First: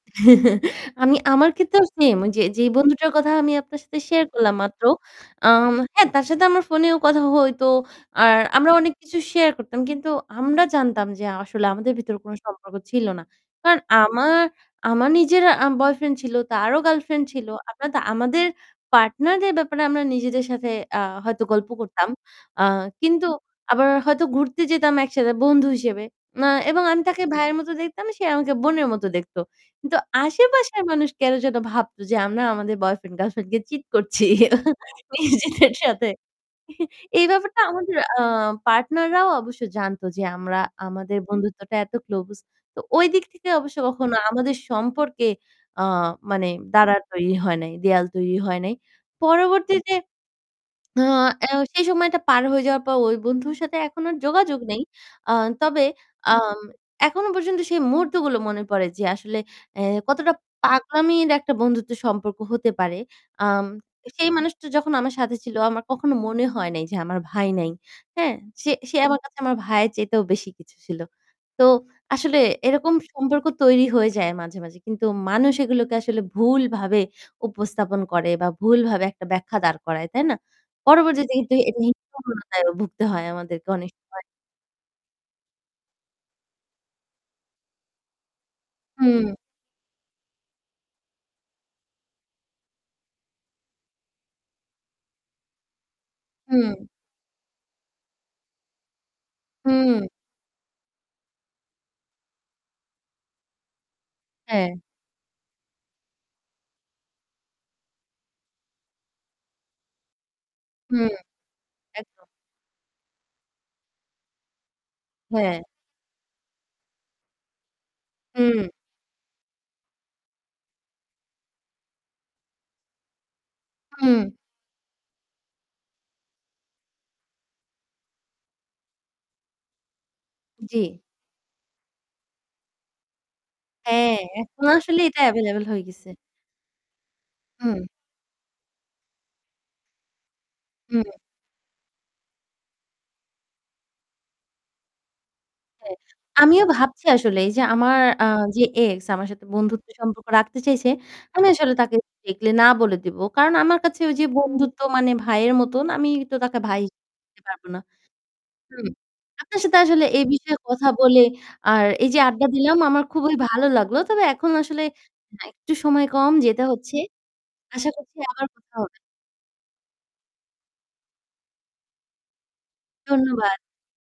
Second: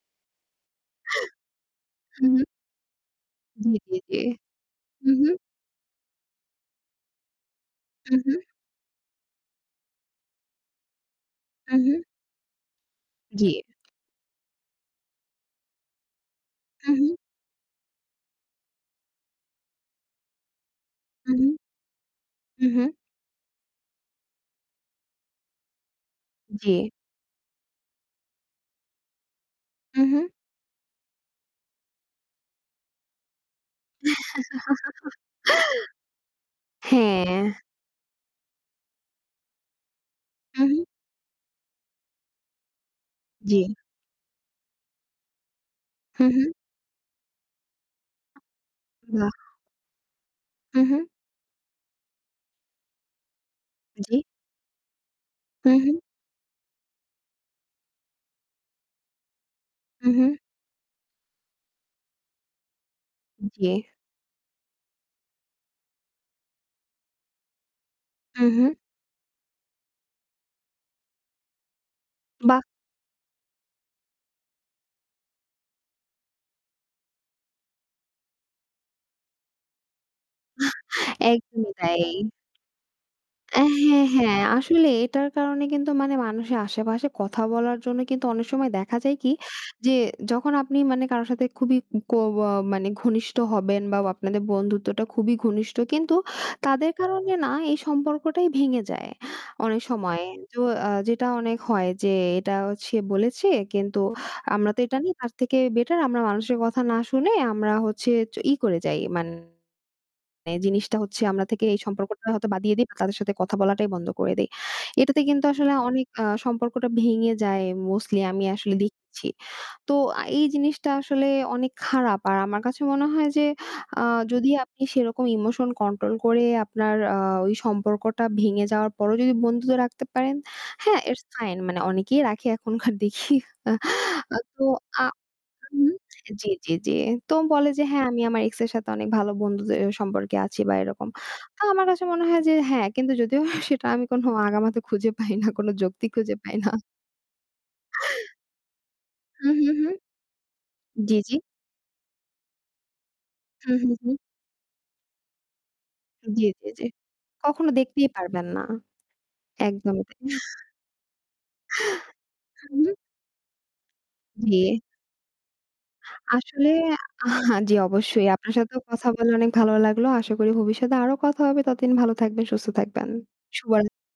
আমি আমার ক্ষেত্রেও সেম হুম, হুম। ওইযে যেই বন্ধুটার কথা আমি জি, আপনার জি, সাথে জি। শেয়ার করলাম মাত্র। হুম, হুম। আম হ্যাঁ তার সাথে আমার ফোনেও কথা হইতো। হু, হু। আর আমরা অনেক কিছু শেয়ার করতাম। কিন্তু আমরা জানতাম যে আসলে হুম, আমাদের হুম। ভিতরে কোন সম্পর্ক ছিল না। জি। কারণ আমার আমার নিজেরা আ বয়ফ্রেন্ড ছিল, তারও হু, হু। গার্লফ্রেন্ড ছিল। আমাদে আমাদের পার্টনারদের ব্যাপারে আমরা নিজেদের সাথে আ হু, হয়তো হু। গল্প করতাম। আ হু, হু। কিন্তু আবার হয়তো ঘুরতে যেতাম একসাথে বন্ধু হিসেবে। আ এবং জি। আমি তাকে ভাইয়ের মত দেখতাম, সে আমাকে বোনের মত দেখত। কিন্তু হু, হু। আশেপাশের মানুষ কেন যেন ভাবতো যে আমরা আমাদের বয়ফ্রেন্ড গার্লফ্রেন্ড কে চিট করছি। ইজিতের সাথে। এই হ্যাঁ। ব্যাপারটা আমাদের আ পার্টনাররাও অবশ্য জানত যে আমরা হু, হু। আমাদের বন্ধুত্বটা এত ক্লোজ তো ঐদিক থেকে জি। অবশ্য কখনো আমাদের সম্পর্কে আ হু, মানে হু। দাঁড়ার তৈরি হয় নাই। দেওয়াল তৈরি হয় নাই। বাহ! পরবর্তীতে হু, হু। আ সেই সময়টা পার হয়ে যাওয়ার পর ওই বন্ধুর সাথে এখন আর জি। যোগাযোগ নেই। আ হু, তবে হু। আম এখনো পর্যন্ত সেই মুহূর্তগুলো মনে পড়ে যে আসলে এ হু, হু। কতটা পাগলামির একটা বন্ধুত্বের সম্পর্ক হতে পারে। আম জি। সেই মানুষটা যখন আমার সাথে ছিল আমার কখনো মনে হয় নাই যে আমার ভাই নাই। হ্যাঁ? হু, সে হু। সে আমার কাছে আমার ভাইয়ের চাইতেও বেশি কিছু ছিল। তো আসলে বাহ! এরকম সম্পর্ক তৈরি হয়ে যায় মাঝে, মাঝে। কিন্তু মানুষ এগুলোকে আসলে ভুলভাবে উপস্থাপন করে বা ভুলভাবে একটা ব্যাখ্যা দাঁড় করায়। তাই না? পরবর্তীতে কিন্তু একদমই [unintelligible] তাই। ভুগতে হয় আমাদেরকে অনেক হ্যাঁ, সময়। হ্যাঁ আসলে এটার কারণে কিন্তু মানে মানুষের আশেপাশে কথা বলার জন্য কিন্তু অনেক সময় দেখা যায় কি হুম। যে যখন আপনি মানে কারো সাথে খুবই অ অ মানে ঘনিষ্ঠ হবেন বা আপনাদের বন্ধুত্বটা খুবই ঘনিষ্ঠ কিন্তু হুম। তাদের কারণে না এই সম্পর্কটাই ভেঙে যায় অনেক হুম। সময়। তো আ যেটা অনেক হয় যে এটা সে বলেছে কিন্তু আমরা তো হ্যাঁ। এটা নেই তার থেকে বেটার আমরা মানুষের কথা না শুনে আমরা হচ্ছে ই করে যাই মানে জিনিসটা হুম, হচ্ছে আমরা থেকে এই সম্পর্কটা একদম। হয়তো বাদ দিয়ে দেই বা তাদের সাথে কথা বলাটাই বন্ধ করে দেই। এটাতে কিন্তু হ্যাঁ। আসলে অনেক আ সম্পর্কটা ভেঙে যায় মোস্টলি আমি হুম। আসলে দেখছি। তো এই জিনিসটা আসলে অনেক খারাপ। আর আমার কাছে মনে হয় যে আ হুম। যদি আপনি সেরকম ইমোশন কন্ট্রোল করে আপনার আ ওই সম্পর্কটা ভেঙে যাওয়ার পরও যদি বন্ধুত্ব রাখতে পারেন, জি। হ্যাঁ ইটস ফাইন মানে অনেকেই রাখে এখনকার দেখি। আ হ্যাঁ, তো এখন আসলে আ এটা এভেইলেবল হয়ে হুম, গেছে। জি, জি, জি। তো বলে হুম। যে হ্যাঁ আমি আমার এক্স এর সাথে অনেক ভালো বন্ধুত্বের সম্পর্কে আছি বা হুম। এরকম। তো আমার কাছে মনে হয় যে হ্যাঁ কিন্তু যদিও সেটা আমি কোন আগামাথা খুঁজে পাই না। কোনো হ্যাঁ, যৌক্তি খুঁজে পাই আমিও না। ভাবছি আসলে এই যে আমার আ যে এক্স আমার সাথে হু, হু, হু। বন্ধুত্বের সম্পর্ক রাখতে চাইছে, জি, জি। আমি আসলে তাকে ডিরেক্টি না বলে দিব। কারণ হুম, আমার হুম, কাছে হুম। ওই যে বন্ধুত্ব মানে ভাইয়ের মতন আমি তো জি, তাকে জি, ভাই জি হিসেবে নিতে পারব কখনো না। দেখতেই পারবেন না। হুম। আপনার সাথে একদমই আসলে এই তাই। বিষয়ে কথা বলে আর এই যে আড্ডা দিলাম হুম। আমার খুবই ভালো লাগলো। তবে এখন জি। আসলে একটু সময় কম যেতে আসলে হচ্ছে। আ জি আশা করছি অবশ্যই আবার আপনার কথা সাথেও হবে। কথা বলা অনেক ভালো লাগলো। আশা করি ভবিষ্যতে আরো কথা হবে ততদিন ভালো থাকবেন, সুস্থ থাকবেন। ধন্যবাদ। শুভরাত্রি।